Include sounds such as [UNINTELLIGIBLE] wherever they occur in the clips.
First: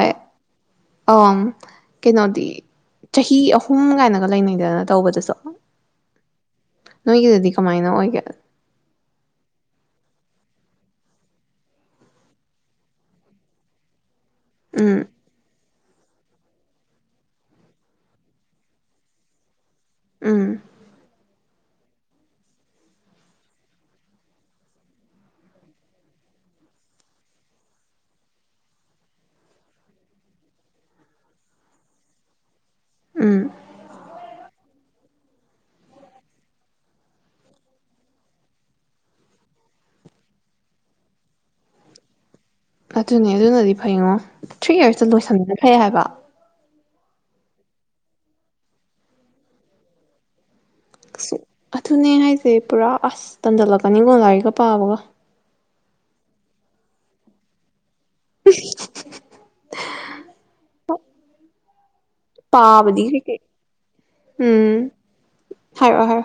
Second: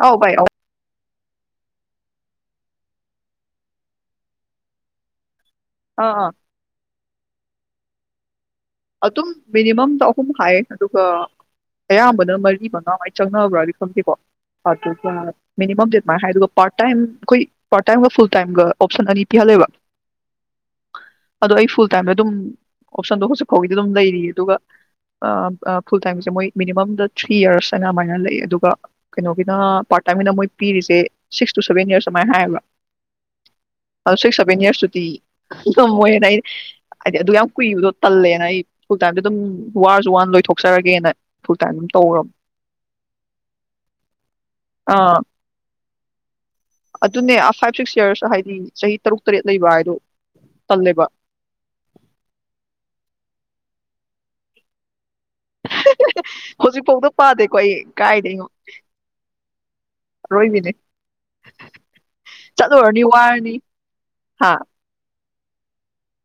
ꯑꯦ ꯑꯧ ꯚꯥꯏ ꯑꯧ ꯑꯥꯎꯝ ꯀꯩꯅꯣꯗꯤ ꯆꯍꯤ ꯑꯍꯨꯝ ꯀꯥꯏꯅꯒ ꯂꯩꯅꯩꯗꯅ ꯇꯧꯕꯗꯁꯨ ꯑꯥ ꯑꯥ ꯅꯣꯏꯒꯤꯗꯗꯤ ꯈꯪ ꯀꯃꯥꯏꯅ ꯑꯣꯏꯒꯦ ꯑꯗꯨꯝ ꯃꯤꯅꯤꯃꯝꯗ ꯑꯍꯨꯝ ꯍꯥꯏꯌꯦ ꯑꯗꯨꯒ ꯑꯌꯥꯝꯕꯅ ꯃꯔꯤ ꯃꯉꯥꯃ ꯆꯪꯅꯕ꯭ꯔꯥꯗꯤ ꯈꯪꯗꯦꯀꯣ ꯍꯀ ꯎꯝ [UNINTELLIGIBLE] ꯃꯤꯅꯤꯃꯝ ꯗꯦꯠꯃꯥꯏꯅ ꯍꯥꯏ ꯑꯗꯨꯒ ꯄꯥꯔꯠ ꯇꯥꯏꯝ ꯑꯩꯈꯣꯏ ꯄꯥꯔꯠ ꯇꯥꯏꯝꯒ ꯐꯨꯜ ꯇꯥꯏꯝꯒ ꯑꯣꯞꯁꯟ ꯑꯅꯤ ꯄꯤꯍꯜꯂꯦꯕ ꯎꯝ ꯑꯗꯣ ꯑꯩ ꯐꯨꯜ ꯇꯥꯏꯝꯗ ꯑꯗꯨꯝ ꯑꯣꯞꯁꯟꯗꯣ ꯍꯧꯖꯤꯛ ꯐꯧꯒꯤꯗꯤ ꯑꯗꯨꯝ ꯂꯩꯔꯤꯌꯦ ꯑꯗꯨꯒ ꯐꯨꯜ ꯇꯥꯏꯝꯁꯦ ꯃꯣꯏ ꯃꯤꯅꯤꯃꯝꯗ ꯊ꯭ꯔꯤ ꯌꯔꯁ ꯍꯥꯏꯅ ꯑꯗꯨꯃꯥꯏꯅ ꯂꯩ ꯑꯗꯨꯒ ꯀꯩꯅꯣꯒꯤꯅ ꯄꯥꯔꯠ ꯇꯥꯏꯝꯒꯤꯅ ꯃꯣꯏ ꯄꯤꯔꯤꯁꯦ ꯁꯤꯛꯁ ꯇꯨ ꯁꯚꯦꯟ ꯌꯔꯁ ꯑꯗꯨꯃꯥꯏꯅ ꯍꯥꯏꯌꯦꯕ ꯎꯝ ꯑꯗꯨꯣ ꯁꯤꯛꯁ ꯁꯚꯦꯟ ꯌꯔꯁꯇꯨꯗꯤ ꯑꯗꯨꯝ ꯃꯣꯏꯅ ꯍꯥꯏꯗꯤ ꯑꯗꯨ ꯌꯥꯝ ꯀꯨꯏꯕꯗꯣ ꯇꯜꯂꯦꯅ ꯑꯩ ꯐꯨꯜ ꯇꯥꯏꯝꯗ ꯑꯗꯨꯝ ꯋꯥꯔꯁꯨ ꯋꯥꯔ ꯂꯣꯏꯊꯣꯛꯆꯔꯒꯦꯅ ꯐꯨꯜ ꯇꯥꯏꯝ ꯑꯗꯨꯝ ꯇꯧꯔꯕ ꯑꯗꯨꯅꯦ ꯑꯗꯨꯅꯗꯤ ꯐꯩꯉꯣ ꯊ꯭ꯔꯤ ꯏꯔꯁꯇ ꯑꯥ ꯂꯣꯏꯁꯟꯅ ꯐꯩ ꯍꯥꯏꯕ [INAUDIBLE] ꯑꯗꯨꯅꯦ ꯐꯥꯏꯚ ꯁꯤꯛꯁ ꯌꯔꯁ ꯍꯥꯏꯗꯤ ꯆꯍꯤ ꯇꯔꯨꯛ ꯇꯔꯦꯠ ꯂꯩꯕ ꯍꯥꯏꯗꯣ ꯇꯜꯂꯦꯕ ꯑꯗꯨꯅꯦ ꯍꯥꯏꯁꯦ ꯄꯨꯔꯥ ꯑꯁ ꯇꯟꯗꯜꯂꯛꯀꯅꯤꯉꯣ ꯂꯥꯏꯔꯤꯛ ꯄꯥꯕꯒ ꯍꯧꯖꯤꯛ ꯐꯥꯎꯗ ꯄꯥꯗꯦꯀꯣ ꯑꯩ ꯀꯥꯏꯗꯩꯅꯣ ꯑꯔꯣꯏꯕꯤꯅꯦ ꯆꯠꯂꯨꯔꯅꯤ ꯄꯥꯕꯗꯤ ꯀꯩꯀꯩ ꯋꯥꯔꯅꯤ ꯍꯥ ꯍꯥꯏꯣ ꯍꯥꯏꯣ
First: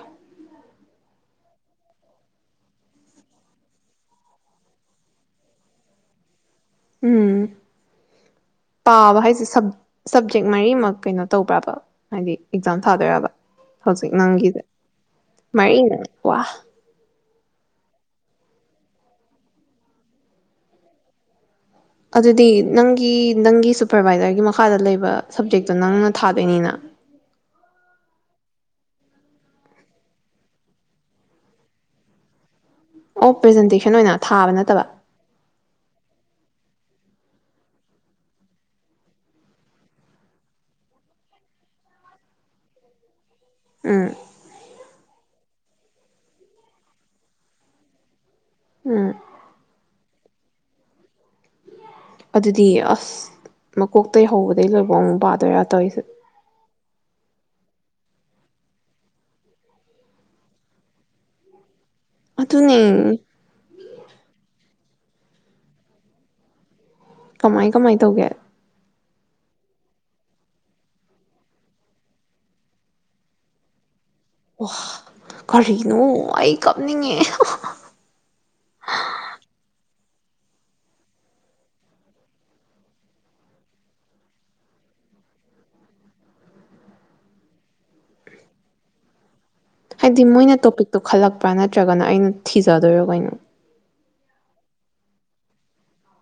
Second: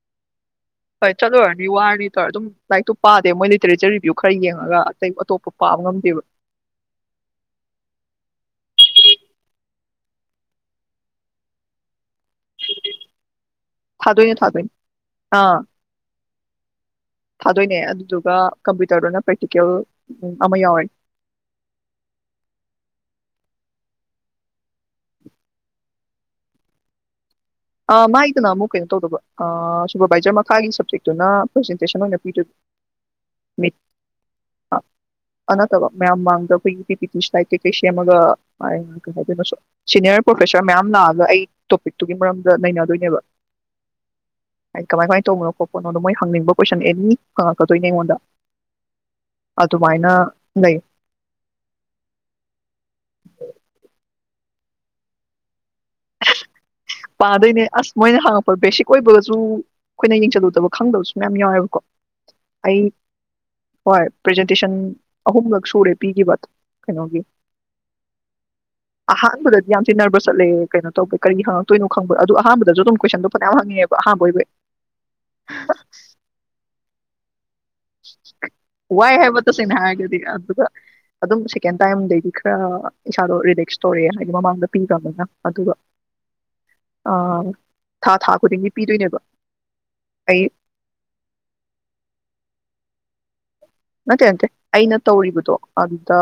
ꯍꯣꯏ ꯆꯠꯂꯨꯔꯨꯔꯅꯤ ꯋꯥꯔꯅꯤ ꯇꯧꯔ ꯑꯗꯨꯝ ꯂꯥꯏꯔꯤꯛꯇꯣ ꯄꯥꯗꯦ ꯃꯣꯏ ꯂꯤꯇꯔꯦꯆꯔ ꯔꯤꯕꯚꯤꯌꯨ ꯈꯔ ꯌꯦꯡꯉꯒ ꯑꯇꯩ ꯑꯇꯣꯞꯄ ꯄꯥꯕ ꯉꯝꯗꯦꯕ ꯎꯝ ꯄꯥꯕ ꯍꯥꯏꯁꯦ ꯁꯞꯖꯦꯛ ꯃꯔꯤꯃꯛ ꯀꯩꯅꯣ ꯇꯧꯕ꯭ꯔꯥꯕ ꯍꯥꯏꯗꯤ ꯑꯦꯛꯖꯥꯝ ꯊꯥꯗꯣꯏꯔꯕ ꯍꯧꯖꯤꯛ ꯊꯥꯗꯣꯏꯅꯦ ꯅꯪꯒꯤꯗ ꯊꯥꯗꯣꯏꯅꯦ ꯑꯥ ꯃꯔꯤꯅ ꯋꯥ ꯊꯥꯗꯣꯏꯅꯦ ꯑꯗꯨꯗꯨꯒ ꯀꯝꯄ꯭ꯌꯨꯇꯔꯗꯨꯅ ꯄ꯭ꯔꯦꯛꯇꯤꯀꯦꯜ ꯑꯃ ꯌꯥꯎꯔꯦ ꯑꯗꯨꯗꯤ ꯅꯪꯒꯤ ꯅꯪꯒꯤ ꯁꯨꯄꯔꯚꯥꯏꯖꯔꯒꯤ ꯃꯈꯥꯗ ꯂꯩꯕ ꯁꯕꯖꯦꯛꯇꯣ ꯅꯪꯅ ꯊꯥꯗꯣꯏꯅꯤꯅ ꯃꯥꯏꯗꯅ ꯑꯃꯨꯛ ꯀꯩꯅꯣ ꯇꯧꯗꯕ ꯁꯨꯄꯔꯕꯥꯏꯖꯔ ꯃꯈꯥꯒꯤ ꯁꯞꯖꯦꯛꯇꯨꯅ ꯄ꯭ꯔꯖꯦꯟꯇꯦꯁꯟ ꯑꯣꯏꯅ ꯄꯤꯗꯣꯏ ꯑꯣ ꯃꯤꯠ ꯄ꯭ꯔꯖꯦꯟꯇꯦꯁꯟ ꯑꯣꯏꯅ ꯊꯥꯕ ꯅꯠꯇꯕ ꯑꯅꯠꯇꯕ ꯃꯌꯥꯝ ꯃꯥꯡꯗ ꯑꯩꯈꯣꯏꯒꯤ ꯄꯤ ꯇꯤ ꯁꯥꯏꯠ ꯀꯩꯀꯩ ꯁꯦꯝꯃꯒꯩꯅ ꯀꯩ ꯍꯥꯏꯗꯣ ꯁꯤꯅꯤꯌꯔ ꯄ꯭ꯔꯣꯐꯦꯁꯔ ꯃꯌꯥꯝ ꯂꯥꯛꯑꯒ ꯑꯩ ꯇꯣꯄꯤꯛꯇꯨꯒꯤ ꯃꯔꯝ ꯅꯩꯅꯗꯣꯏꯅꯦꯕ ꯎꯝ ꯀꯃꯥꯏ ꯀꯥꯃꯥꯏ ꯇꯧꯕꯅꯣ ꯀꯣꯄ ꯅꯣꯗꯣ ꯃꯣꯏ ꯍꯪꯅꯤꯡꯕ ꯀꯣꯏꯁꯟ ꯑꯦꯅꯤ ꯍꯪꯉꯛꯀꯗꯣꯏꯅꯦ ꯑꯩꯉꯣꯟꯗ ꯎꯝ ꯑꯗꯨꯨꯃꯥꯏꯅ ꯣ [UNINTELLIGIBLE] ꯑꯗꯨꯗꯤ ꯑꯁ ꯃꯀꯣꯛꯇꯩꯍꯧꯕꯗ ꯑꯗꯩ ꯂꯣꯏꯕꯣꯡ ꯑꯃꯨꯛ ꯄꯥꯗꯣꯏꯔꯥ ꯇꯧꯔꯤꯁꯦ ꯄꯥꯗꯣꯏꯅꯦ ꯑꯁ ꯃꯣꯏꯅ ꯍꯥꯡꯉꯛꯄ ꯕꯦꯁꯤꯛ ꯑꯣꯏꯕꯒꯁꯨ ꯑꯩꯈꯣꯏꯅ ꯌꯦꯡꯁꯜꯂꯨꯗꯕ ꯈꯪꯗꯕꯁꯨ ꯃꯌꯥꯝ ꯌꯥꯎꯋꯦꯕꯀꯣ ꯑꯩ ꯑꯗꯨꯅꯦ ꯍꯣꯏ ꯄ꯭ꯔꯦꯖꯦꯟꯇꯦꯁꯟ ꯑꯍꯨꯝꯂꯛ ꯁꯨꯔꯦ ꯄꯤꯈꯤꯕ ꯀꯩꯅꯣꯒꯤ ꯀꯃꯥꯏ ꯀꯃꯥꯏ ꯇꯧꯒꯦ ꯑꯍꯥꯟꯕꯗꯗꯤ ꯌꯥꯝ ꯊꯤ ꯅꯔꯕꯁ ꯆꯠꯂꯦ ꯀꯩꯅꯣ ꯇꯧꯒꯦ ꯀꯔꯤꯒꯤ ꯍꯪꯉꯛꯇ ꯅꯣ ꯈꯪꯕ꯭ꯔꯥ ꯑꯗꯨ ꯑꯍꯥꯟꯕꯗꯁꯨ ꯑꯗꯨꯝ ꯀꯣꯏꯁꯟꯗꯣ ꯐꯥꯅꯥꯌꯥꯝ ꯍꯪꯉꯦꯕ ꯋꯥ ꯀꯔꯤꯅꯨ ꯑꯩ ꯀꯞ ꯅꯤꯡꯉꯦ ꯏꯍꯥ-ꯍꯥ ꯋꯥꯏ ꯍꯥꯏꯕ ꯇꯥꯁꯦꯡꯅ ꯍꯥꯏꯔꯒꯗꯤ ꯑꯗꯨꯒ-ꯑꯗꯨꯝ ꯁꯦꯀꯦꯟ ꯇꯥꯏꯝꯗꯩꯗꯤ ꯈꯔ ꯏꯁꯥꯗꯣ ꯔꯤꯂꯦꯛꯁ ꯇꯧꯔꯛꯑꯦ ꯍꯥꯏꯗꯤ ꯃꯃꯥꯡꯗ ꯄꯤꯗ꯭ꯔꯝꯅꯤꯅ ꯑꯗꯨꯒ ꯊꯥ- ꯊꯥ ꯈꯨꯗꯤꯡꯒꯤ ꯄꯤꯗꯣꯏꯅꯦꯕ ꯍꯥꯏꯗꯤ ꯑꯩ ꯃꯣꯏꯅ ꯇꯣꯄꯤꯛꯇꯣ ꯈꯜꯂꯛꯄ꯭ꯔꯥ ꯅꯠꯇ꯭ꯔꯒꯅ ꯑꯩꯅ ꯊꯤꯖꯗꯣꯏꯔꯣ ꯋꯩꯅꯣ ꯅꯠꯇꯦ-ꯅꯠꯇꯦ ꯑꯩꯅ ꯇꯧꯔꯤꯕꯗꯣ ꯑꯗꯨꯗ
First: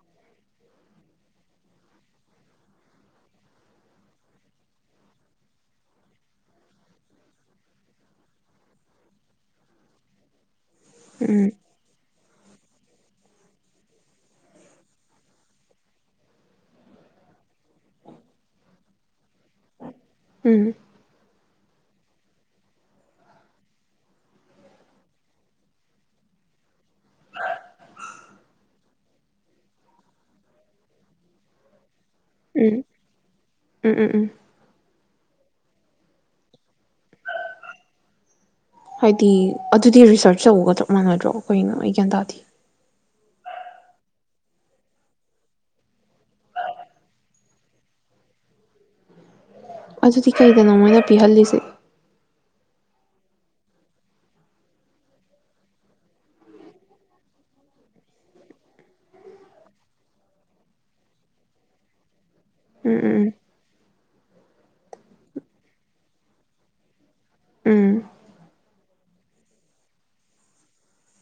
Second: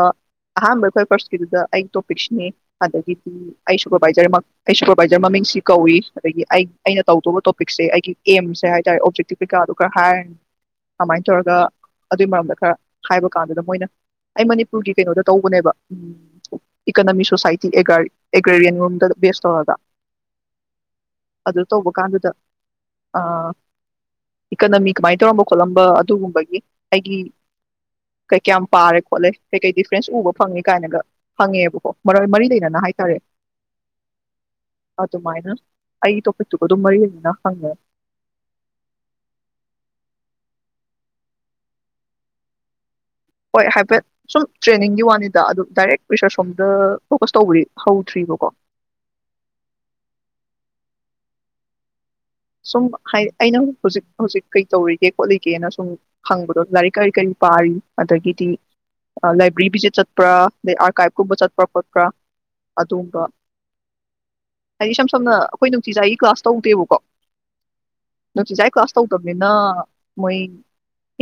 ꯑꯍꯥꯟꯕ ꯑꯩꯈꯣꯏ ꯐꯥꯔꯁꯀꯤꯗꯨꯗ ꯑꯩ ꯇꯣꯄꯤꯛꯁꯤꯅꯤ ꯑꯗꯤꯒꯤꯗꯤ ꯑꯩ ꯁꯨꯄꯔꯕꯥꯏꯖꯔ ꯃꯛ ꯑꯩ ꯁꯨꯄꯔꯕꯥꯏꯖꯔ ꯃꯃꯤꯡꯁꯤ ꯀꯧꯏ ꯑꯗꯒꯤ ꯑꯩ-ꯑꯩꯅ ꯇꯧꯗꯧꯕ ꯇꯣꯄꯤꯛꯁꯦ ꯑꯩꯒꯤ ꯑꯦꯝꯁꯦ ꯍꯥꯏ ꯇꯔꯦ ꯑꯣꯞꯖꯦꯛꯇꯤꯞ ꯀꯩꯀꯥꯗꯣ ꯈꯔ ꯍꯥꯏꯔꯅꯤ ꯀꯃꯥꯏꯅ ꯎꯝ ꯇꯧꯔꯒ ꯑꯠ ꯑꯗꯨꯏ ꯃꯔꯝꯗ ꯈꯔ ꯍꯥꯏꯕ ꯀꯥꯟꯗꯨꯗ ꯃꯣꯏꯅ ꯑꯩ ꯃꯅꯤꯄꯨꯔꯒꯤ ꯀꯩꯅꯣꯗ ꯇꯧꯕꯅꯦꯕ ꯏꯀꯥꯅꯃꯤ ꯁꯣꯁꯥꯏꯇꯤ ꯑꯦꯒꯥꯔ-ꯑꯦꯒꯔꯤꯌꯟꯔꯣꯝꯗ ꯕꯦꯁ ꯇꯧꯔꯒ ꯎꯝ ꯑꯗꯨ ꯇꯧꯕ ꯀꯥꯟꯗꯨꯗ ꯑꯥ ꯏꯀꯥꯅꯃꯤ ꯀꯃꯥꯏꯅ ꯇꯧꯔꯝꯕ ꯈꯣꯠꯂꯝꯕ ꯑꯗꯨꯒꯨꯝꯕꯒꯤ ꯒꯤ ꯀꯩ-ꯀꯌꯥꯝ ꯄꯥꯔꯦ ꯈꯣꯠꯂꯦ ꯀꯩ-ꯀꯩ ꯗꯤꯐ꯭ꯔꯦꯟꯁ ꯎꯕ ꯐꯪꯉꯦ ꯀꯥꯏꯅꯒ ꯐꯪꯉꯦꯕꯀꯣ ꯃꯔꯣꯏ ꯃꯔꯤ ꯎꯝ ꯂꯩꯅꯅ ꯍꯥꯏ ꯇꯥꯔꯦ ꯎꯝ ꯎꯝ ꯎꯝ ꯑꯗꯨꯃꯥꯏꯅ ꯑꯩꯒꯤ ꯇꯣꯄꯤꯠꯇꯨꯒ ꯑꯗꯨꯝ ꯃꯔꯤ ꯂꯩꯅꯅ ꯐꯪꯉꯦ ꯍꯥꯏꯗꯤ ꯑꯗꯨꯗꯤ ꯔꯤꯁ꯭ꯔꯆ ꯇꯧꯕꯒ ꯆꯞ ꯃꯥꯟꯅꯗ꯭ꯔꯣ ꯀꯩꯅꯣ ꯑꯩ ꯒ꯭ꯌꯥꯟ ꯇꯥꯗꯤ ꯍꯣꯏ ꯍꯥꯏꯐꯦꯠ ꯁꯨꯝ ꯇ꯭ꯔꯦꯅꯤꯡꯒꯤ ꯋꯥꯅꯤꯗ ꯑꯗꯨ ꯗꯥꯏꯔꯦꯛ ꯔꯤꯁ꯭ꯔꯁ ꯔꯣꯝꯗ ꯐꯣꯀꯁ ꯇꯧꯕꯔꯤ ꯍꯧꯗ꯭ꯔꯤꯕꯀꯣ ꯑꯗꯨꯗꯤ ꯀꯩꯗꯅꯣ ꯃꯣꯏꯅ ꯄꯤꯍꯜꯂꯤꯖꯦ ꯁꯨꯝ ꯍꯥꯏꯗꯤ ꯑꯩꯅ ꯍꯧꯖꯤꯛ-ꯍꯧꯖꯤꯛ ꯀꯩ ꯇꯧꯔꯤꯒꯦ ꯈꯣꯠꯂꯤꯒꯦꯅ ꯁꯨꯝ ꯍꯪꯕꯗꯣ ꯂꯥꯏꯔꯤꯛ ꯀꯔꯤ-ꯀꯔꯤ ꯄꯥꯔꯤ ꯑꯗꯒꯤꯗꯤ ꯂꯥꯏꯕ꯭ꯔꯦꯔꯤ ꯚꯤꯖꯤꯠ ꯆꯠꯄ꯭ꯔꯥ ꯑꯗꯩ ꯑꯥꯔꯀꯥꯏꯕꯀꯨꯝꯕ ꯆꯠꯄ꯭ꯔꯥ ꯈꯣꯠꯄ꯭ꯔꯥ ꯎꯝ ꯎꯝ ꯑꯗꯨꯒꯨꯝꯕ ꯎꯝ ꯍꯥꯏꯗꯤ ꯏꯁꯝ ꯁꯝꯅ ꯑꯩꯈꯣꯏ ꯅꯨꯡꯇꯤꯖꯥꯏꯒꯤ ꯀ꯭ꯂꯥꯁ ꯇꯧꯗꯦꯕꯀꯣ ꯎꯝ ꯅꯨꯡꯇꯤꯖꯥꯏ ꯀ꯭ꯂꯥꯁ ꯇꯧꯗꯝꯅꯤꯅ ꯃꯣꯏ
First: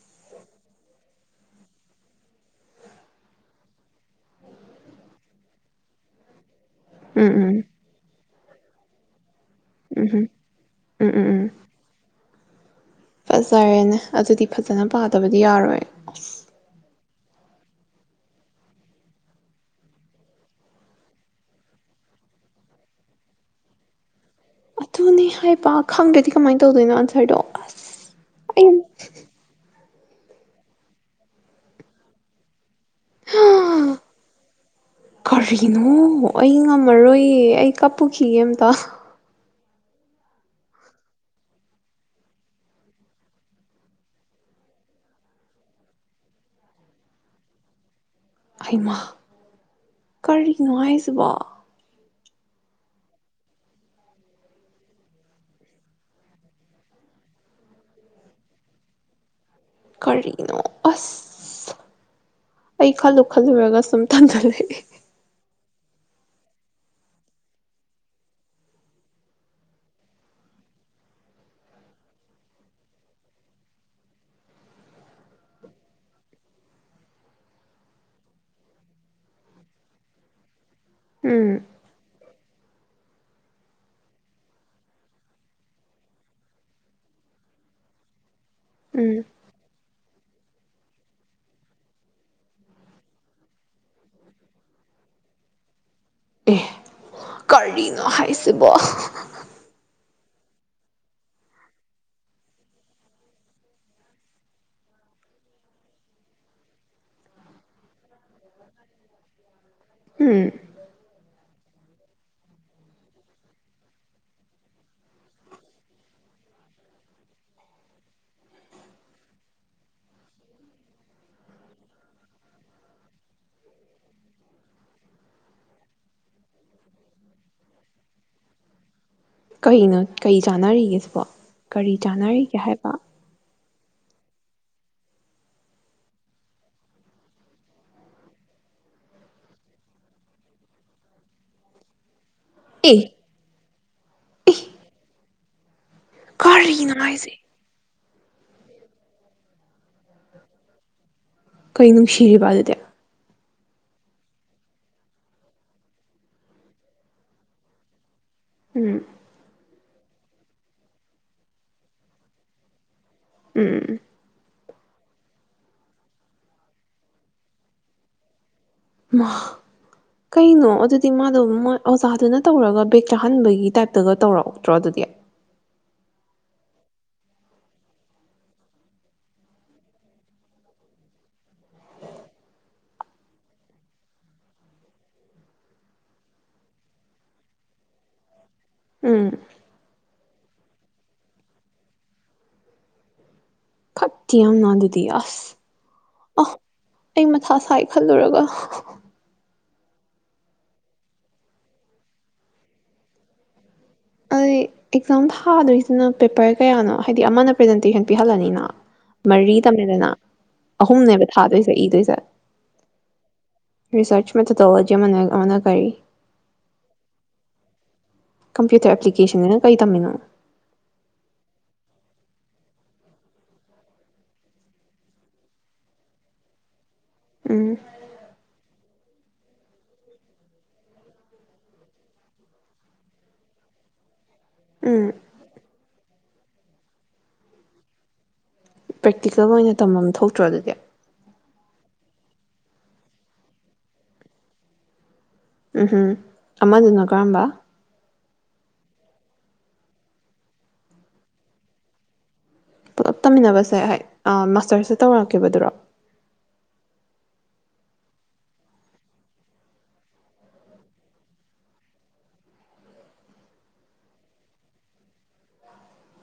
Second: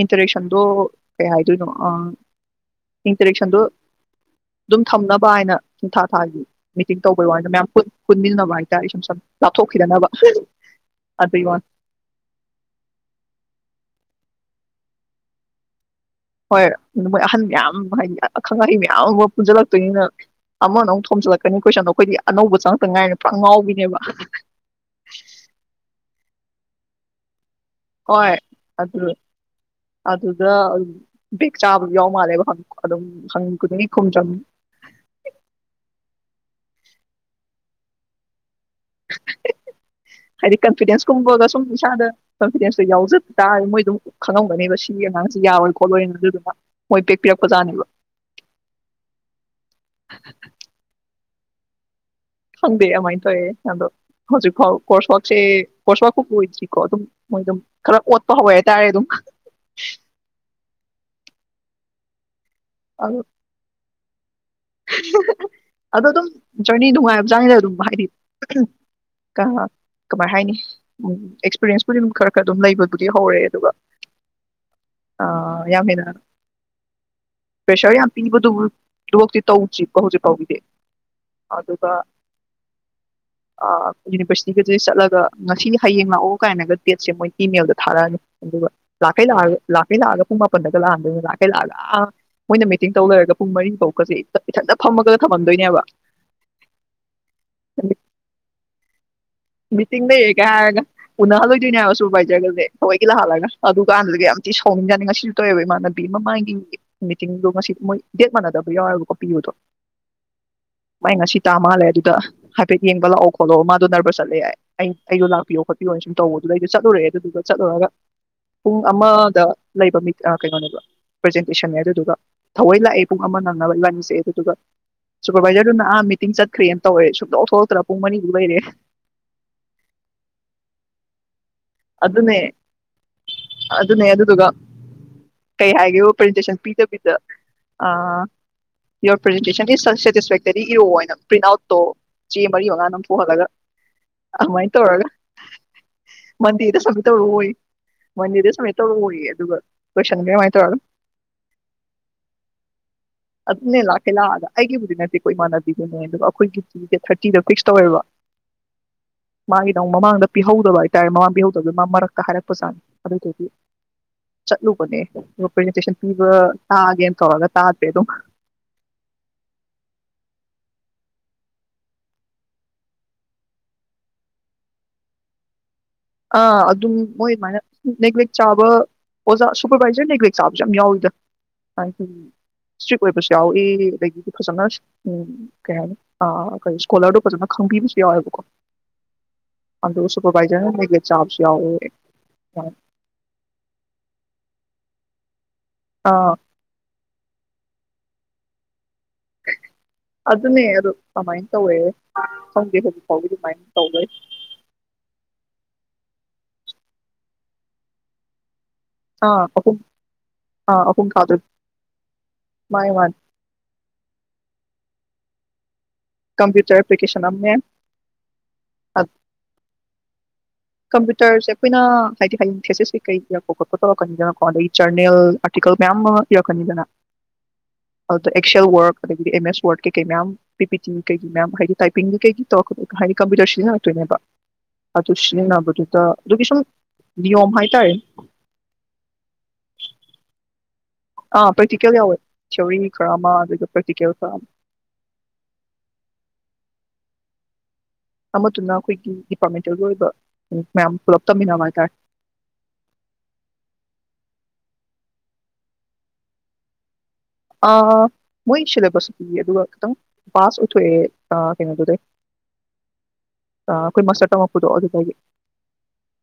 ꯏꯟꯇꯥꯔꯦꯛꯁꯟꯗꯣ ꯀꯩ ꯍꯥꯏꯗꯣꯏꯅꯣ ꯑꯥ ꯏꯟꯇꯥꯔꯦꯛꯁꯟꯗꯣ ꯑꯗꯨꯝ ꯊꯝꯅꯕ ꯍꯥꯏꯅ ꯁꯤꯡ ꯊꯥ- ꯊꯥꯒꯤ ꯃꯤꯇꯤꯡ ꯎꯝ ꯎꯝ ꯇꯧꯕꯩ ꯋꯥꯅꯤꯗꯥ ꯎꯝ ꯃꯌꯥꯝ ꯄꯨꯟ ꯄꯨꯟꯃꯤꯟꯅꯕ ꯍꯥꯏꯇꯥꯔꯦ ꯁꯨꯝ ꯏꯁꯝ-ꯁꯝ ꯂꯥꯞꯊꯣꯛꯈꯤꯗꯅꯕ ꯎꯝ ꯎꯝ ꯎꯝ ꯑꯗꯩ ꯋꯥ ꯐꯥꯖꯔꯦꯅꯦ ꯑꯗꯨꯗꯤ ꯐꯖꯅ ꯄꯥꯗꯕꯗꯤ ꯌꯥꯔꯣꯏ ꯑꯁ ꯍꯣꯏ ꯃꯣꯏ ꯑꯍꯟ ꯃꯌꯥꯝ ꯑꯃ ꯍꯥꯏꯗꯤ ꯑꯈꯪ ꯑꯍꯩ ꯃꯌꯥꯝ ꯑꯃ ꯄꯨꯟꯖꯤꯟꯂꯛꯇꯣꯏꯅꯤꯅ ꯑꯃꯅ ꯑꯃꯨꯛ ꯊꯣꯝꯖꯤꯜꯂꯛꯀꯅꯤ ꯀꯣꯏꯁꯟ ꯑꯗꯣ ꯑꯩꯈꯣꯏꯗꯤ ꯑꯅꯧꯕ ꯆꯪꯉꯛꯇ ꯉꯥꯏꯔꯤꯅꯤꯅ ꯄꯨꯔ ꯉꯥꯎꯕꯤꯅꯦꯕ ꯀꯥꯃꯥꯏ ꯇꯧꯗꯨꯏꯅꯣ ꯑꯟꯁ꯭ꯔꯗꯣ ꯑꯣꯏ ꯑꯗꯨ ꯑꯗꯨꯗ ꯕꯦꯛ ꯆꯥꯕꯖꯨ ꯌꯥꯎ ꯃꯥꯜꯂꯦꯕ ꯍꯡ ꯑꯗꯨꯝ ꯍꯪꯉꯤ ꯈꯨꯗꯤꯡꯒꯤ ꯈꯨꯝꯗ꯭ꯔꯝꯅꯦ ꯀꯔꯤꯅꯣ ꯑꯩ ꯉꯝꯃꯔꯣꯏꯌꯦ ꯑꯩ ꯀꯞꯄꯨꯈꯤꯒꯦ ꯑꯝꯇ ꯍꯥꯏꯗꯤ ꯀꯟꯐꯤꯗꯦꯟꯁ ꯀꯨꯝꯕꯒ ꯁꯨꯝ ꯏꯁꯥꯗ ꯀꯟꯐꯤꯗꯦꯟꯁꯇꯣ ꯌꯥꯎꯖꯕ ꯇꯥꯔꯗꯤ ꯃꯣꯏ ꯑꯗꯨꯝ ꯈꯪꯉꯝꯒꯅꯦꯕ ꯁꯤꯒꯤ ꯑꯉꯥꯡꯁꯤ ꯌꯥꯔꯣꯏ ꯈꯣꯠꯂꯣꯏꯅ ꯑꯗꯨꯗꯨꯅ ꯃꯣꯏ ꯕꯦꯛ ꯄꯤꯔꯛꯄꯖꯥꯠꯅꯦꯕ ꯍꯩꯃꯥ ꯀꯔꯤꯅꯣ ꯍꯥꯏꯁꯤꯕꯣ ꯈꯪꯗꯦ ꯑꯗꯨꯃꯥꯏꯅ ꯇꯧꯋꯦ ꯑꯗꯣ ꯍꯧꯖꯤꯛ ꯐꯥꯎ ꯀꯣꯔ꯭ꯁ ꯋꯥꯔꯛꯁꯦ ꯀꯣꯔ꯭ꯁ ꯋꯥꯛꯄꯥꯎ ꯑꯣꯏꯗ꯭ꯔꯤꯀꯣ ꯑꯗꯨꯝ ꯃꯣꯏ ꯑꯗꯨꯝ ꯈꯔ ꯑꯣꯠꯄ ꯍꯧꯋꯦ ꯍꯥꯏꯇꯥꯔꯦ ꯑꯗꯨꯝ ꯀꯔꯤꯅꯣ ꯑꯁ ꯑꯩ ꯑꯗꯨ ꯈꯜꯂꯨ-ꯈꯜꯂꯨꯔꯒ ꯁꯨꯝ ꯇꯟ ꯖꯜꯂꯦ [INAUDIBLE] ꯑꯗꯣ ꯑꯗꯨꯝ ꯖꯔꯅꯤ ꯅꯨꯡꯉꯥꯏꯕꯖꯥꯅꯤꯗ ꯑꯗꯨꯝ ꯍꯥꯏꯗꯤ ꯎꯝ ꯀꯃꯥꯏ ꯍꯥꯏꯅꯤ ꯎꯝ ꯑꯦꯛꯁꯄꯤꯔꯦꯟꯁꯄꯨꯗꯤ ꯑꯗꯨꯝ ꯈꯔ-ꯈꯔ ꯑꯗꯨꯝ ꯂꯩꯕꯗꯨꯗꯤ ꯍꯧꯔꯛꯑꯦ ꯑꯗꯨꯒ ꯑꯥ ꯌꯥꯝ ꯍꯦꯟꯅ ꯄ꯭ꯔꯦꯁꯔ ꯌꯥꯝ ꯄꯤꯕꯗꯨ-ꯄꯤꯕꯛꯇꯤ ꯇꯧꯗꯤꯕ ꯍꯧꯖꯤꯛ ꯐꯥꯎꯕꯤꯗꯤ ꯎꯝ ꯑꯗꯨꯒ ꯑꯥ ꯌꯨꯅꯤꯚꯔꯁꯤꯇꯤꯒꯗꯨ ꯆꯠꯂꯒ ꯉꯁꯤꯗꯤ ꯍꯌꯦꯡ ꯂꯥꯛꯑꯣ ꯀꯥꯏꯅꯒ ꯗꯦꯠꯁꯦ ꯃꯣꯏ ꯏꯃꯦꯜꯗ ꯊꯥꯔꯛꯑꯅꯤ꯫ ꯑꯗꯨꯒ ꯎꯝ ꯂꯥꯛꯀꯩ ꯂꯥꯛ ꯀꯩ ꯂꯥꯛꯑꯒ ꯄꯨꯡ ꯃꯥꯄꯟꯗꯒ ꯂꯥꯛꯑꯝꯗꯣꯏꯅ ꯂꯥꯛ ꯀꯩ ꯂꯥꯛꯑꯒ ꯑꯥ ꯃꯣꯏꯅ ꯃꯤꯇꯤꯡ ꯇꯧ ꯂꯩꯔꯒ ꯄꯨꯡ ꯃꯔꯤꯐꯧꯀꯁꯦ ꯏꯊꯟꯇ ꯐꯝꯑꯒꯗ ꯊꯝꯃꯝꯗꯣꯏꯅꯦꯕ꯫ ꯑꯦ ꯀꯔꯤꯅꯣ ꯍꯥꯏꯁꯤ ꯁꯤꯕꯣ ꯃꯤꯇꯤꯡ ꯂꯩꯔꯤꯒ ꯍꯥꯏꯔꯒ ꯎꯅꯍꯜꯂꯣꯏꯗꯣꯏꯅꯦ ꯁꯨ ꯚꯥꯏꯖꯔꯒꯁꯦ ꯊꯧꯑꯣꯏꯒꯤ ꯂꯥꯛꯍꯜꯂꯒ ꯑꯗꯨ ꯀꯥꯟꯗꯨꯗꯤ ꯌꯥꯝ ꯊꯤ ꯁꯥꯎꯅꯤꯡꯑꯖꯥꯠꯅꯤ ꯉꯁꯤꯁꯨ ꯇꯧꯋꯦꯕ ꯏꯃꯥꯟꯅꯕꯤ ꯃ ꯃꯥꯡꯒꯤ ꯃꯤꯇꯤꯡꯗꯣ ꯉꯁꯤ ꯃꯣꯏ ꯗꯦꯠ ꯃꯥꯟꯅꯗꯕ ꯌꯥꯎꯑꫭꯕꯀꫭ ꯄꯤꯌꯨꯗꯣ꯫ ꯎꯝ ꯃꯥꯏ ꯉꯁꯤ ꯇꯥ ꯃꯥꯜꯂꯦ ꯑꯗꯨꯗ ꯍꯥꯏꯐꯦꯠ ꯌꯦꯡꯕ ꯂꯥꯛꯑꯣ ꯈꯣꯠꯂꫭ ꯃꯥꯗꯨ ꯅꯔꯕꯁ ꯆꯠꯂꯦ ꯍꯥꯏ ꯑꯩꯁꯨ ꯂꯥꯛꯄꯤꯌꯣ ꯈꯣꯠꯄꯤꯌꯣꯅ ꯁꯨꯝ ꯇꯧꯕꯗꯨꯗ ꯑꯩꯁꯨ ꯆꯠꯂꯨꯔꯦ ꯑꯗꯨꯗꯨꯒ ꯆꯠꯂꯨꯔꯒ ꯄꯨꯡ ꯑꯃꯗ ꯂꯩꯕ ꯃꯤ ꯀꯩꯅꯣꯅꯦꯕ ꯄ꯭ꯔꯖꯦꯟꯇꯦꯁꯟꯅꯦ ꯑꯗꯨꯗꯨꯒ ꯊꯑꯣꯏ ꯂꯥꯛꯑꯦ ꯄꯨꯡ ꯑꯃ ꯅꯪꯅꯕ ꯂꯟꯁꯆꯛꯑꯦ ꯑꯗꯨꯗꯨꯒ ꯁꯨꯄꯔꯕꯥꯏꯖꯔꯗꯨꯅ ꯑꯥ ꯃꯤꯇꯤꯡ ꯆꯠꯈ꯭ꯔꯦ ꯇꯧꯋꯦ ꯁꯨꯡꯊꫭꯛ ꯊꯣꯛꯂꯛꯇ꯭ꯔꯥ ꯄꯨꯡ ꯃꯔꯤꯗꯨ ꯂꯩꯔꯦ꯫ ꯀꯩꯅꯣ ꯀꯩ ꯆꯥꯟꯅꯔꯤꯒꯦ ꯁꯤꯕꯣ꯫ ꯀꯔꯤ ꯑꯗꯨꯅꯦ ꯆꯥꯟꯅꯔꯤꯒꯦ ꯍꯥꯏꯕ꯫ ꯑꯗꯨꯅꯦ ꯑꯗꯨꯗꯨꯒ ꯀꯩ ꯍꯥꯏꯒꯦ ꯄ꯭ꯔꯖꯦꯟꯇꯦꯁꯟ ꯄꯤꯗꯕꯤꯗ ꯑꯥ ꯌꯣꯔ ꯄ꯭ꯔꯖꯦꯟꯇꯦꯁꯟ ꯁꯦꯇꯤꯁꯐꯦꯛꯇꯔꯤ ꯏꯔꯛꯑꯣꯅ ꯄ꯭ꯔꯤꯟ ꯑꯥꯎꯠꯇꯣ ꯆꯦ ꯃꯔꯤ ꯃꯉꯥ ꯑꯦ ꯅꯝꯊꯣꯛꯍꯜꯂꯒ ꯑꯦ ꯑꯗꯨꯃꯥꯏꯅ ꯇꯧꯔꯒ ꯃꯟꯗꯦꯗ ꯀꯔꯤꯅꯣ ꯁꯃꯤꯠ ꯍꯥꯏꯁꯦ ꯇꯧꯔꯛꯑꫭꯌꯦ꯫ ꯃꯟꯗꯦꯗ ꯁꯨꯃꯤꯠ ꯇꯧꯔꯛꯑꫭꯌꯦ ꯑꯗꯨꯒ ꯀꯣꯏꯁꯟꯒ ꯀꯃꯥꯏꯅ ꯇꯧꯔꯅꯤ ꯀꯩ ꯅꯨꯡꯁꯤꯔꯤꯕ ꯑꯗꯨꯗꯤ꯫ ꯑꯗꯨꯅꯦ ꯂꯥꯛꯀꯦ ꯂꯥꯛꯑꯒ ꯑꯩꯒꯤꯕꯨꯗꯤ ꯅꯠꯇꯦꯀꯣ ꯏꯃꯥꯟꯅꯕꯤꯗꯨꯅꯦ ꯑꯗꯨꯒ ꯑꯩꯈꯣꯏꯒꯤꯗꯤ ꯗꯦꯠ ꯊꯥꯔꯇꯤꯗ ꯐꯤꯛꯁ ꯇꯧꯋꯦꯕ ꯎꯝ ꯃꯥꯒꯤꯅ ꯑꯃꯨꯛ ꯃꯃꯥꯡꯗ ꯄꯤꯍꯧꯗꯕ ꯍꯥꯏꯇꯥꯔꯦ ꯃꯃꯥꯡ ꯄꯤꯍꯧꯗꯕꯗꯨꯗ ꯃꯥ ꯃꯔꯛꯇ ꯍꯥꯏꯔꯛꯖꯥꯠꯅꯤ꯫ ꯎꯝ ꯆꯠꯂꯨꯕꯅꯦ ꯔꯤꯄ꯭ꯔꯖꯦꯟꯇꯦꯁꯟ ꯄꯤꯕ ꯇꯥꯒꯦꯅ ꯇꯧꯔꯒ ꯇꯥꯗ꯭ꯔꯦ ꯑꯗꯨꯝ꯫ ꯏꯃꯥ ꯀꯩꯅꯣ ꯑꯗꯨꯗꯤ ꯃꯥꯗꯣꯃꫭꯏ ꯑꯣꯖꯥꯗꯨꯅ ꯇꯧꯔꯒ ꯕꯦꯛ ꯆꯥꯍꯟꯕꯒꯤ ꯇꯥꯏꯞꯇꯒ ꯇꯧꯔꯛꯇ꯭ꯔꯣ ꯑꯗꯨꯗꯤ꯫ ꯑ ꯑꯗꯨꯝ ꯃꯣꯏ ꯑꯗꯨꯃꯥꯏꯅ ꯅꯦꯒ꯭ꯂꯦꯛ ꯆꯥꯕ ꯑꯣꯖꯥ ꯁꯨꯄꯔꯕꯥꯏꯖꯔ ꯅꯦꯒ꯭ꯂꯦꯛ ꯆꯥꯕꯁꯨ ꯌꯥꯝ ꯌꯥꯎꯋꯤꯗ ꯑꯩꯈꯣꯏꯒꯤ ꯁꯇ꯭ꯔꯤꯛ ꯑꯣꯏꯕꯁꯨ ꯌꯥꯎꯏ ꯑꯗꯒꯤꯗꯤ ꯐꯖꯅ ꯀꯩ ꯍꯥꯏꯅꯤ ꯑꯥ ꯁ꯭ꯀꯣꯂꯔꯗꯣ ꯐꯖꯅ ꯈꯪꯕꯤꯕꯁꯨ ꯌꯥꯎꯋꯦꯕꯀꯣ꯫ ꯎꯝ ꯑꯗꯨꯒ ꯁꯨꯄꯔꯕꯥꯏꯖꯔꯅ ꯅꯦꯒꯜꯦꯛ ꯆꯥꯕꯁꯨ ꯌꯥꯎꯑꯦ [UNINTELLIGIBLE] ꯇꯤ ꯌꯥꯝꯅ ꯑꯥꯗꯨꯗꯤ ꯑꯁ ꯑꯥ ꯑ ꯑꯩꯃ ꯊ ꯁꯥꯏ ꯈꯜꯂꯨꯔꯒ ꯑꯗꯨꯅꯦ ꯑꯗꯨ ꯀꯃꯥꯏꯟ ꯇꯧꯋꯦ ꯈꯪꯗꯦ ꯍꯧꯖꯤꯛ ꯐꯥꯎꯒꯤ ꯑꯗꯨꯃꯥꯏꯅ ꯇꯧ ꯂꯩ ꯑꯩ ꯑꯦꯛꯖꯥꯝ ꯊꯥ ꯊꯥꯗꯨꯏꯁꯤꯅ ꯄꯦꯄꯔ ꯀꯌꯥꯅꯣ ꯍꯥꯏꯗꯤ ꯑꯃꯅ ꯄ꯭ꯔꯖꯦꯟꯇꯦꯁꯟ ꯄꯤꯍꯜꯂꯅꯤꯅ ꯑꯥ ꯃꯔꯤ ꯑꯍꯨꯝ ꯇꯝꯃꯦꯗꯅ ꯑꯥ ꯑꯍꯨꯝ ꯑꯍꯨꯝꯅꯦꯕ ꯊꯥꯗꯣꯏ ꯊꯥꯗꯣꯏꯁꯦ ꯏꯗꯣꯏꯁꯦ ꯃꯥꯅꯦ ꯃꯥꯅꯦ ꯔꯤꯁꯔꯆ ꯃꯦꯊꯣꯂꯣ [INAUDIBLE] ꯑꯃꯅꯥ ꯀꯔꯤ ꯀꯝꯄꯌꯨꯇꯔ ꯑꯦꯄ꯭ꯂꯤꯀꯦꯁꯟ ꯑꯝꯅꯦ ꯀꯝꯄ꯭ꯌꯨꯇꯔ ꯑꯦꯄ꯭ꯂꯤꯀꯦꯁꯟꯁꯤꯅ ꯀꯩ ꯇꯝꯃꯤꯅꯣ꯫ ꯀꯝꯄ꯭ꯌꯨꯇꯔꯁꯦ ꯑꯩꯈꯣꯏꯅ ꯍꯥꯏꯗꯤ ꯍꯥꯏꯗꯤꯡ ꯐꯦꯁꯦꯁꯦ ꯀꯩ ꯏꯔꯛꯄ ꯈꯣꯠꯄ ꯊꯣꯛꯧꯂꯛꯀꯅꯤꯗꯅꯀꯣ ꯑꯗꯩ ꯖꯔꯅꯦꯜ ꯑꯥꯔꯇꯤꯀꯜ ꯃꯌꯥꯝ ꯑꯃ ꯏꯔꯛꯀꯅꯤꯗꯅ꯫ ꯎꯝ ꯑ ꯑꯦꯛꯁꯦꯜ ꯋꯥꯔꯛ ꯑꯗꯒꯤꯗꯤ ꯑꯦꯝ ꯑꯦꯁ ꯋꯥꯔꯗ ꯀꯩꯀꯩ ꯃꯌꯥꯝ ꯄꯤ ꯄꯤ ꯇꯤ ꯀꯩꯒꯤ ꯃꯌꯥꯝ ꯍꯥꯏꯗꯤ ꯇꯥꯏꯄꯤꯡꯒꯤ ꯀꯩꯒꯤ ꯇꯧꯔꯛ ꯍꯥꯏꯗꯤ ꯀꯝꯄ꯭ꯌꯨꯇꯔ ꯁꯤꯖꯤꯟꯅꯂꯥꯛꯛꯇꯣꯏꯅꯦꯕ ꯎꯝ ꯅꯕꯗꯨꯗ ꯑꯗꯨꯒꯤ ꯁꯨꯝ ꯅꯤꯌꯣꯝ ꯍꯥꯏꯇꯥꯔꯦ ꯄ꯭ꯔꯦꯛꯇꯤꯀꯦꯜ ꯑꯣꯏꯅ ꯇꯝꯐꯝ ꯊꯣꯛꯇ꯭ꯔꯣ ꯑꯗꯨꯗꯤ ꯑꯥ ꯄ꯭ꯔꯦꯛꯇꯤꯀꯦꯜ ꯌꯥꯎꯋꯦ ꯁꯧꯔꯤ ꯈꯔ ꯑꯃ ꯑꯗꯨꯒ ꯄ꯭ꯔꯦꯛꯇꯤꯀꯦꯜ ꯈꯔ ꯑꯃ ꯎꯝ ꯎꯝ ꯑꯃꯗꯨꯅꯏ ꯀꯔꯝꯕ ꯑꯃꯗꯨꯅ ꯑꯩꯈꯣꯏꯒꯤ ꯗꯤꯄꯥꯔꯠꯃꯦꯟꯇꯦꯜꯒꯤ ꯑꯣꯏꯕ ꯃꯌꯥꯝ ꯄꯨꯂꯞ ꯇꯝꯃꯤꯟꯅꯕ ꯍꯥꯏꯇꯥꯔꯦ ꯄꯨꯂꯞ ꯇꯝꯃꯤꯟꯅꯕꯁꯦ ꯍꯥꯏ ꯃꯥꯁꯇꯔꯁꯦ ꯇꯧꯔꯛꯈꯤꯕꯗꯨꯔꯣ ꯃꯣꯏ ꯁꯤꯂꯦꯕꯁꯀꯤꯤ ꯑꯗꯨꯒ ꯈꯤꯇꯪ ꯄꯥꯁ ꯑꯣꯏꯊꯣꯛꯑꯦ ꯀꯩꯅꯣꯗꯨꯗꯩ ꯑꯩꯈꯣꯏ ꯃꯥꯁꯇꯔ ꯇꯝꯃꯛꯛꯄꯗꯣ ꯑꯗꯨꯗꯒꯤ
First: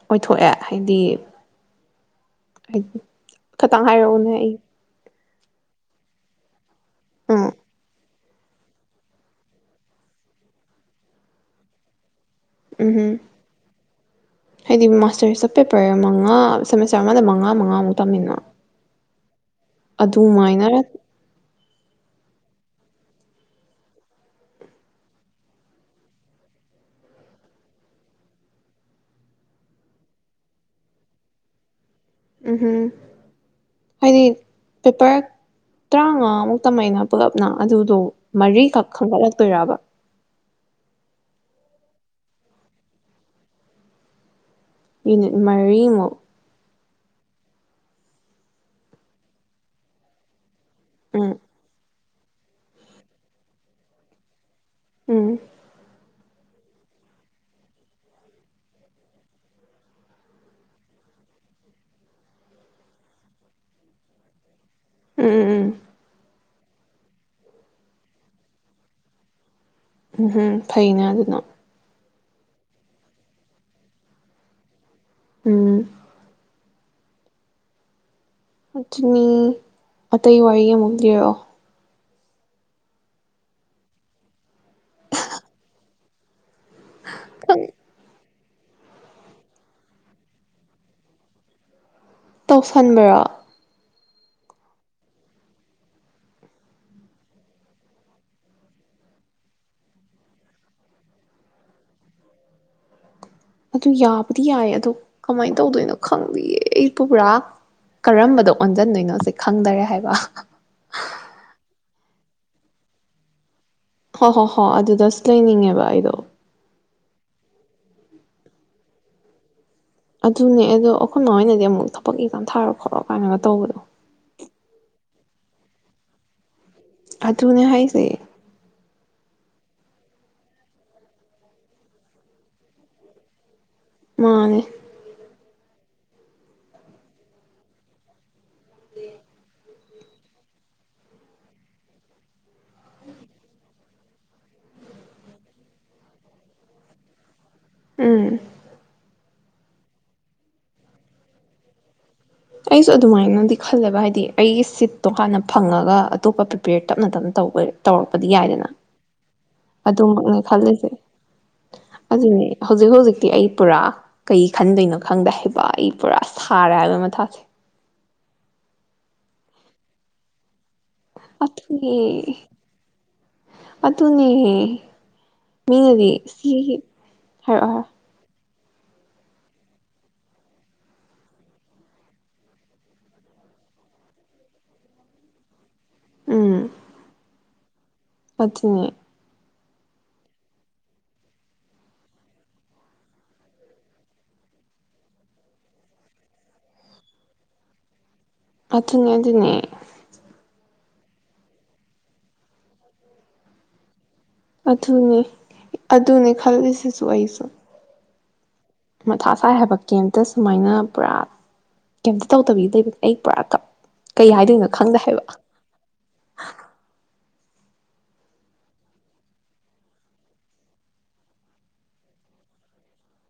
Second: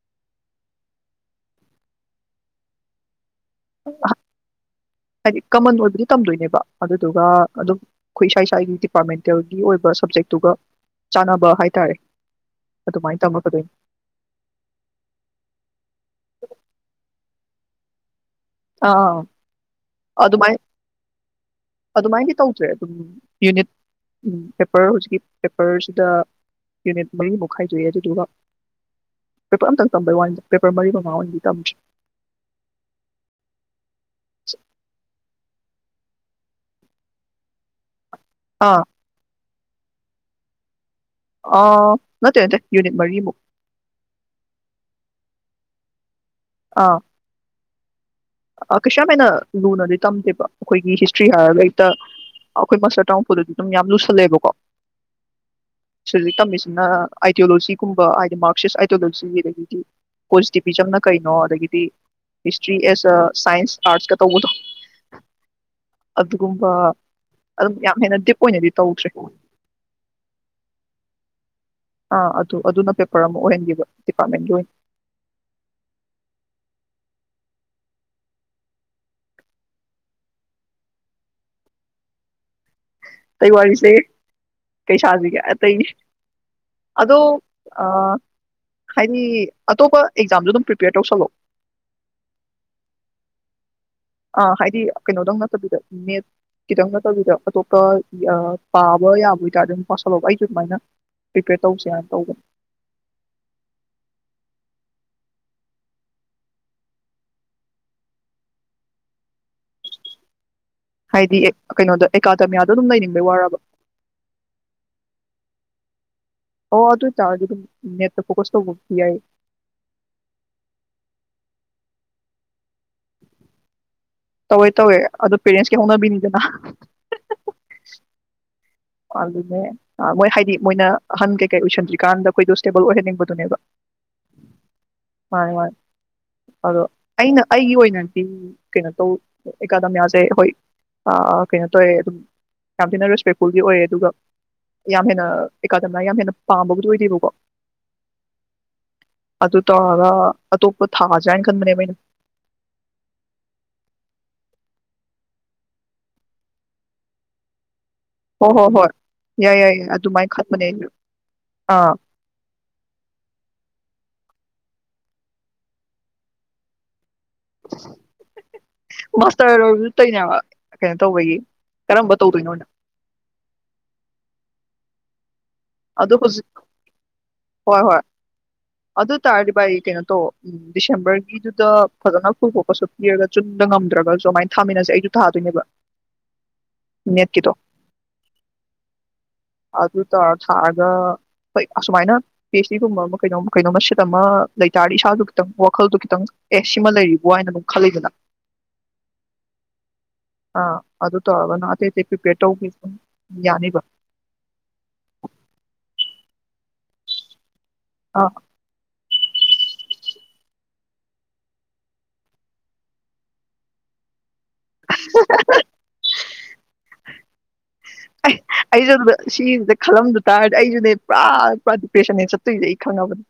ꯑꯣꯏꯊꯣꯛꯑꯦ ꯍꯥꯏꯗꯤ ꯍꯥꯏꯗꯤ ꯈꯈꯤꯇꯪ ꯍꯥꯏꯔꯛꯎꯅꯦ ꯑꯩ ꯍꯥꯏꯗꯤ ꯀꯃꯟ ꯑꯣꯏꯕꯗꯤ ꯇꯝꯗꯣꯏꯅꯦꯕ ꯑꯗꯨꯗꯨꯒ ꯑꯥ ꯑꯗꯨꯝ ꯑꯩꯈꯣꯏ ꯏꯁꯥ ꯏꯁꯥꯒꯤ ꯗꯤꯄꯥꯔꯠꯃꯦꯟꯇꯦꯜꯒꯤ ꯑꯣꯏꯕ ꯁꯕꯖꯦꯛꯇꯨꯒ ꯆꯥꯟꯅꯕ ꯍꯥꯏꯇꯥꯔꯦ ꯎꯝ ꯎꯝ ꯑꯗꯨꯃꯥꯏꯅ ꯇꯝꯃꯛꯀꯗꯣꯏꯅꯤ ꯍꯥꯏꯗꯤ ꯃꯥꯁꯇꯔ ꯁ ꯄꯦꯄꯔ ꯃꯉꯥ ꯁꯦꯃꯦꯁꯔ ꯑꯃꯗ ꯃꯉꯥ ꯑꯉꯨ ꯇꯃꯤꯟꯅ ꯑꯥ ꯑꯗꯨꯃꯥꯏ ꯑꯗꯨꯃꯥꯏꯅ ꯑꯗꯨꯃꯥꯏꯅꯗꯤ ꯇꯧꯗ꯭ꯔꯦ ꯑꯗꯨꯝ ꯌꯨꯅꯤꯠ ꯄꯦꯄꯔ ꯍꯧꯖꯤꯛꯀꯤ ꯄꯦꯄꯔꯁꯤꯗ ꯌꯨꯅꯤꯠ ꯃꯔꯤꯃꯨꯛ ꯈꯥꯏꯗꯣꯛꯑꯦ ꯑꯗꯨꯗꯨꯒ ꯄꯦꯄꯔ ꯑꯝꯇꯪ ꯇꯝꯕꯩ ꯋꯥꯟꯗ ꯄꯦꯄꯔ ꯃꯔꯤ ꯃꯉꯥ ꯑꯣꯏꯅꯗꯤ ꯇꯝꯗ꯭ꯔꯦ ꯎꯝꯍꯨꯝ ꯍꯥꯏꯗꯤ ꯄꯦꯄꯔ ꯇꯔꯥꯃꯉꯥꯃꯨꯛꯇꯃꯩꯅ ꯄꯨꯂꯞꯅ ꯑꯗꯨꯗꯣ ꯃꯔꯤ ꯑꯥ ꯀꯈ ꯇꯣꯏꯔꯥꯕ ꯑ ꯅꯠꯇꯦ ꯅꯠꯇꯦ ꯎꯅꯤꯠ ꯃꯔꯤꯃꯨꯛ ꯌꯅꯤꯠ ꯃꯔꯤꯃꯛ ꯑꯥ ꯀꯩꯁꯥꯝ ꯍꯥꯏꯅ ꯂꯨꯅꯗꯤ ꯇꯝꯗꯦꯕ ꯑꯩꯈꯣꯏꯒꯤ ꯍꯤꯁꯇ꯭ꯔꯤ ꯎꯝ ꯍꯥꯏꯔꯒ ꯍꯛꯇ ꯑꯩꯈꯣꯏ ꯃꯆꯥꯥ ꯇꯔꯥꯃꯨꯝꯐꯨꯗꯗꯤ ꯑꯗꯨꯝ ꯌꯥꯝ ꯂꯨꯁꯜꯂꯦꯕꯀꯣ ꯎꯝ ꯁꯤ ꯍꯧꯖꯤꯛ ꯇꯝꯃꯤꯁꯤꯅ ꯑꯥꯏꯗꯤꯌꯣꯂꯣꯖꯤꯒꯨꯝꯕ ꯍꯥꯏꯗꯤ ꯃꯥꯔꯁꯤꯁ ꯑꯥꯏꯗꯌꯣꯂꯣꯖꯤ ꯑꯗꯒꯤꯗꯤ ꯀꯣꯁꯇꯤꯕꯤꯖꯝꯅ ꯀꯩꯅꯣ ꯑꯗꯒꯤꯗꯤ ꯍꯤꯁꯇ꯭ꯔꯤ ꯑꯦꯁ ꯁꯥꯏꯟꯁ ꯑꯥꯔꯠꯁꯀ ꯇꯧꯕꯗꯣ ꯎꯝ ꯎꯝ ꯎꯝ ꯑꯗꯨ ꯒꯨꯝꯕ ꯑꯗꯨꯝ ꯌꯥꯝ ꯍꯦꯟꯅ ꯗꯤꯞ ꯑꯣꯏꯅꯗꯤ ꯇꯧꯗ꯭ꯔꯦ ꯎꯝ ꯍꯝ ꯐꯩꯅꯦ ꯑꯗꯨꯅ ꯑꯥ ꯑꯗꯨ ꯑꯗꯨꯅ ꯄꯦꯄꯔ ꯑꯃ ꯑꯣꯏꯍꯟꯈꯤꯕ ꯗꯤꯄꯥꯔꯠꯃꯦꯟꯒꯤ ꯑꯣꯏꯅ ꯎꯝ ꯑꯗꯨꯅꯤ ꯑꯇꯩ ꯋꯥꯔꯤ ꯑꯃꯨꯛ ꯂꯦꯔꯛ ꯑꯣ ꯇꯩꯋꯥꯔꯤꯁꯦ ꯀꯩꯁꯥꯖꯤ ꯑꯇꯩ ꯑꯗꯣ ꯈꯤꯇꯪ ꯑ ꯍꯥꯏꯗꯤ ꯑꯇꯣꯞꯄ ꯑꯦꯛꯖꯥꯝꯁꯨ ꯑꯗꯨꯝ ꯄ꯭ꯔꯤꯄꯦꯌꯔ ꯇꯧꯁꯜꯂꯣ ꯇꯧꯁꯟꯕꯔꯣ ꯑꯥ ꯍꯥꯏꯗꯤ ꯀꯩꯅꯣꯗꯪ ꯅꯠꯇꯕꯤꯗ ꯃꯦꯠ ꯈꯤꯇꯪ ꯅꯠꯇꯕꯤꯗ ꯑꯇꯣꯞꯄ ꯄꯥꯕ ꯌꯥꯕ ꯑꯣꯏꯇꯥꯔꯦ ꯑꯗꯨꯝ ꯄꯁꯜꯂꯣꯧꯕ ꯑꯩꯁꯨ ꯑꯗꯨꯃꯥꯏꯅ ꯄ꯭ꯔꯤꯄꯦꯌꯔ ꯇꯧꯁꯦꯅ ꯇꯧꯕꯅꯦ ꯑꯗꯨ ꯌꯥꯕꯨꯗꯤ ꯌꯥꯏ ꯑꯣ ꯀꯃꯥꯏꯅ ꯇꯧꯗꯣꯏꯅꯣ ꯈꯪꯗꯌꯦ ꯑꯩ ꯄꯨ ꯄꯨꯔꯥ ꯀꯔꯝꯕꯗ ꯑꯣꯟꯁꯤꯟꯗꯣꯏꯅꯣꯁꯦ ꯈꯪꯗꯔꯦ ꯍꯥꯏꯕ ꯍꯥꯏꯗꯤ ꯑꯦ ꯀꯩꯅꯣꯗ ꯑꯦꯀꯥꯗꯃꯤꯌꯥꯗꯣ ꯑꯗꯨꯝ ꯂꯩꯅꯤꯡꯕꯩ ꯋꯥꯔꯕ ꯍꯣ ꯍꯣ ꯍꯣ ꯑꯗꯨꯗ ꯂꯩꯅꯤꯡꯉꯦꯕ ꯑꯩꯗꯣ ꯑꯗꯨ ꯆꯥ ꯑꯗꯨ ꯅꯦꯠ ꯐꯣꯀꯁ ꯇ ꯌꯥ ꯑꯗꯨꯅꯦ ꯑꯗꯣ ꯑꯩꯈꯣꯏ ꯃꯣꯏꯅꯗꯤ ꯑꯃꯨꯛ ꯊꯕꯛ ꯑꯦꯛꯖꯥꯝ ꯊꯥꯔꯣ ꯈꯣꯠꯂꯣ ꯀꯥꯏꯅꯒ ꯇꯧꯕꯗꯣ ꯇꯧꯋꯦ ꯇꯧꯋꯦ ꯑꯗꯨꯣ ꯄꯦꯔꯦꯟꯁꯀꯤ ꯍꯥꯎꯠꯅꯕꯤꯅꯤꯗꯅ ꯑꯗꯨꯅꯦ ꯍꯥꯏꯁꯦ ꯑꯗꯨꯅꯦ ꯃꯣꯏ ꯍꯥꯏꯗꯤ ꯃꯣꯏꯅ ꯑꯍꯟ ꯀꯩꯀꯩ ꯑꯣꯏꯁꯟꯗ꯭ꯔꯤꯀꯥꯟꯗ ꯑꯩꯈꯣꯏꯗꯣ ꯁ꯭ꯇꯦꯕꯜ ꯑꯣꯏꯍꯟꯅꯤꯡꯕꯗꯨꯅꯦꯕ ꯃꯥꯅꯦ ꯃꯥꯅꯤ ꯃꯥꯅꯤ ꯑꯗꯣ ꯑꯩꯅ ꯑꯩꯒꯤ ꯑꯣꯏꯅꯗꯤ ꯀꯩꯅꯣ ꯇꯧ ꯑꯦꯀꯥꯗ ꯌꯥꯖꯩ ꯍꯣꯏ ꯀꯩꯅꯣ ꯇꯧꯋꯦ ꯑꯗꯨꯝ ꯌꯥꯝ ꯊꯤꯅ ꯔꯦꯁꯄꯦꯛ ꯁ꯭ꯀꯨꯜꯒꯤ ꯑꯣꯏꯔꯦ ꯑꯗꯨꯒ ꯌꯥꯝ ꯍꯦꯟꯅ ꯑꯦꯀꯥꯗꯃꯤꯅ ꯌꯥꯝ ꯍꯦꯟꯅ ꯄꯥꯝꯕꯕꯨꯗꯤ ꯑꯣꯏꯗꯦꯕꯀꯣ ꯑ ꯑꯗꯨ ꯇꯥꯔꯒꯥ ꯑꯇꯣꯞꯄ ꯊꯥꯖꯥꯅ ꯈꯟꯕꯅꯦꯕꯣꯏꯩꯅ ꯑꯩꯁꯨ ꯑꯗꯨꯃꯥꯏꯅꯗꯤ ꯈꯜꯂꯦꯕ ꯍꯥꯏꯗꯤ ꯑꯩꯒꯤ ꯁꯤꯠꯇꯣ ꯍꯥꯟꯅ ꯐꯪꯉꯒ ꯑꯇꯣꯞꯄ ꯄ꯭ꯔꯤꯄꯦꯌꯔ ꯇꯞꯅ ꯇꯞꯅ ꯇꯧꯕ ꯇꯧꯑꯛꯄꯗꯤꯥ ꯍꯣꯏ ꯌꯥꯏꯗꯅ ꯍꯣꯏ ꯍꯣꯏ ꯌꯥꯏ ꯌꯥꯏ ꯌꯥꯏ ꯑꯗꯨꯃꯥꯏꯅ ꯑꯗꯨꯃꯛꯅ ꯈꯟꯕꯅꯦ ꯑꯩꯁꯨ ꯈꯜꯂꯤꯁꯦ ꯑꯥ ꯑꯗꯨꯅꯦ ꯍꯧꯖꯤꯛ ꯍꯧꯖꯤꯛꯇꯤ ꯑꯩ ꯄꯨꯔꯥ ꯀꯩ ꯈꯟꯗꯣꯏꯩꯅꯣ ꯈꯪꯗꯦ ꯍꯕ ꯑꯩ ꯄꯨꯔꯥ ꯁꯥꯔꯦ ꯍꯥꯏꯕꯒꯤ ꯃꯊꯥꯁꯦ ꯃꯁꯇ꯭ꯔ ꯂꯣꯏꯕꯥꯖꯨ ꯇꯧꯔꯤꯅꯤ ꯍꯥꯌꯕꯥ ꯑꯗꯨꯅꯦ ꯑꯗꯨꯅꯦ ꯃꯤꯅꯗꯤ ꯑꯗꯣ ꯍꯧꯖꯤꯛ ꯁꯤꯁꯤ ꯍꯥꯏꯔꯛꯑꯣ ꯍꯣꯏ ꯍꯥꯏꯔ ꯍꯣꯏ ꯑꯗꯨ ꯇꯥꯔꯗꯤ ꯚꯥꯏ ꯀꯩꯅꯣ ꯇꯧ ꯗꯤꯁꯦꯝꯕꯔꯒꯤꯗꯨꯗ ꯐꯖꯅ ꯈꯨꯊꯣꯛꯄꯁꯨ ꯄꯤꯔꯒ ꯆꯨꯝꯅꯥ ꯉꯝꯗ꯭ꯔꯒꯁꯨ ꯑꯗꯨꯃꯥꯏꯅ ꯊꯥꯃꯤꯟꯅꯁꯦ ꯑꯩꯁꯨ ꯊꯥꯗꯣꯏꯅꯦꯕ ꯎꯝ ꯅꯦꯠ ꯀꯤ ꯗꯣ ꯑꯗꯨꯅꯦ ꯑ ꯑꯗꯨ ꯇꯧꯔꯥ ꯁꯥꯔꯒ ꯍꯣꯏ ꯑꯁꯨꯃꯥꯏꯅ ꯐꯤꯁ ꯁꯤꯒꯨꯝꯕ ꯑꯃ ꯀꯩꯅꯣꯝ ꯀꯩꯅꯣꯃ ꯁꯤꯠ ꯑꯃ ꯂꯩꯇꯥꯥꯔꯗꯤ ꯏꯁꯥꯗꯨ ꯈꯤꯇꯪ ꯋꯥꯈꯜꯗꯣ ꯈꯤꯇꯪ ꯑꯦꯁ ꯁꯤꯃ ꯂꯩꯔꯤꯕ ꯍꯥꯏꯅ ꯑꯗꯨꯝ ꯈꯜꯂꯤꯗꯅ ꯑꯗꯨꯅꯦ ꯑꯗꯨꯅꯦ ꯑꯥ ꯑꯗꯨ ꯇꯧꯔꯒꯅ ꯑꯇꯩ ꯑꯇꯩ ꯄ꯭ꯔꯤꯄꯦꯌꯔ ꯇꯧꯒꯦ ꯑꯗꯨꯝ ꯌꯥꯅꯤꯕ ꯑꯗꯨꯅꯦ ꯑꯗꯨꯅꯦ ꯈꯜꯂꯤꯁꯤꯁꯨ ꯑꯩꯁꯨ ꯑꯥ ꯃꯊꯥ ꯁꯥꯏ ꯍꯥꯏꯕ ꯀꯦꯝꯇ ꯁꯨꯃꯥꯏꯅ ꯄꯨꯔꯥ ꯀꯦꯝꯇ ꯇꯧꯗꯕꯤ ꯂꯩꯕ ꯑꯩ ꯄꯨꯔꯥ ꯀꯞ ꯀꯩ ꯍꯥꯏꯗꯣꯏꯅꯣ ꯈꯪꯗꯦ ꯍꯥꯏꯕ ꯑꯩꯁꯨ ꯑꯗꯨꯗ ꯁꯤꯁꯤꯗ ꯈꯜꯂꯝꯗ ꯇꯥꯔꯗꯤ ꯑꯩꯁꯨꯅꯦ ꯄꯨꯔꯥ ꯄꯨꯔꯥ ꯗꯤꯄ꯭ꯔꯦꯁꯟꯅꯦ ꯆꯠꯇꯣꯏꯁꯦ ꯑꯩ ꯈꯪꯉꯥꯕꯅꯦ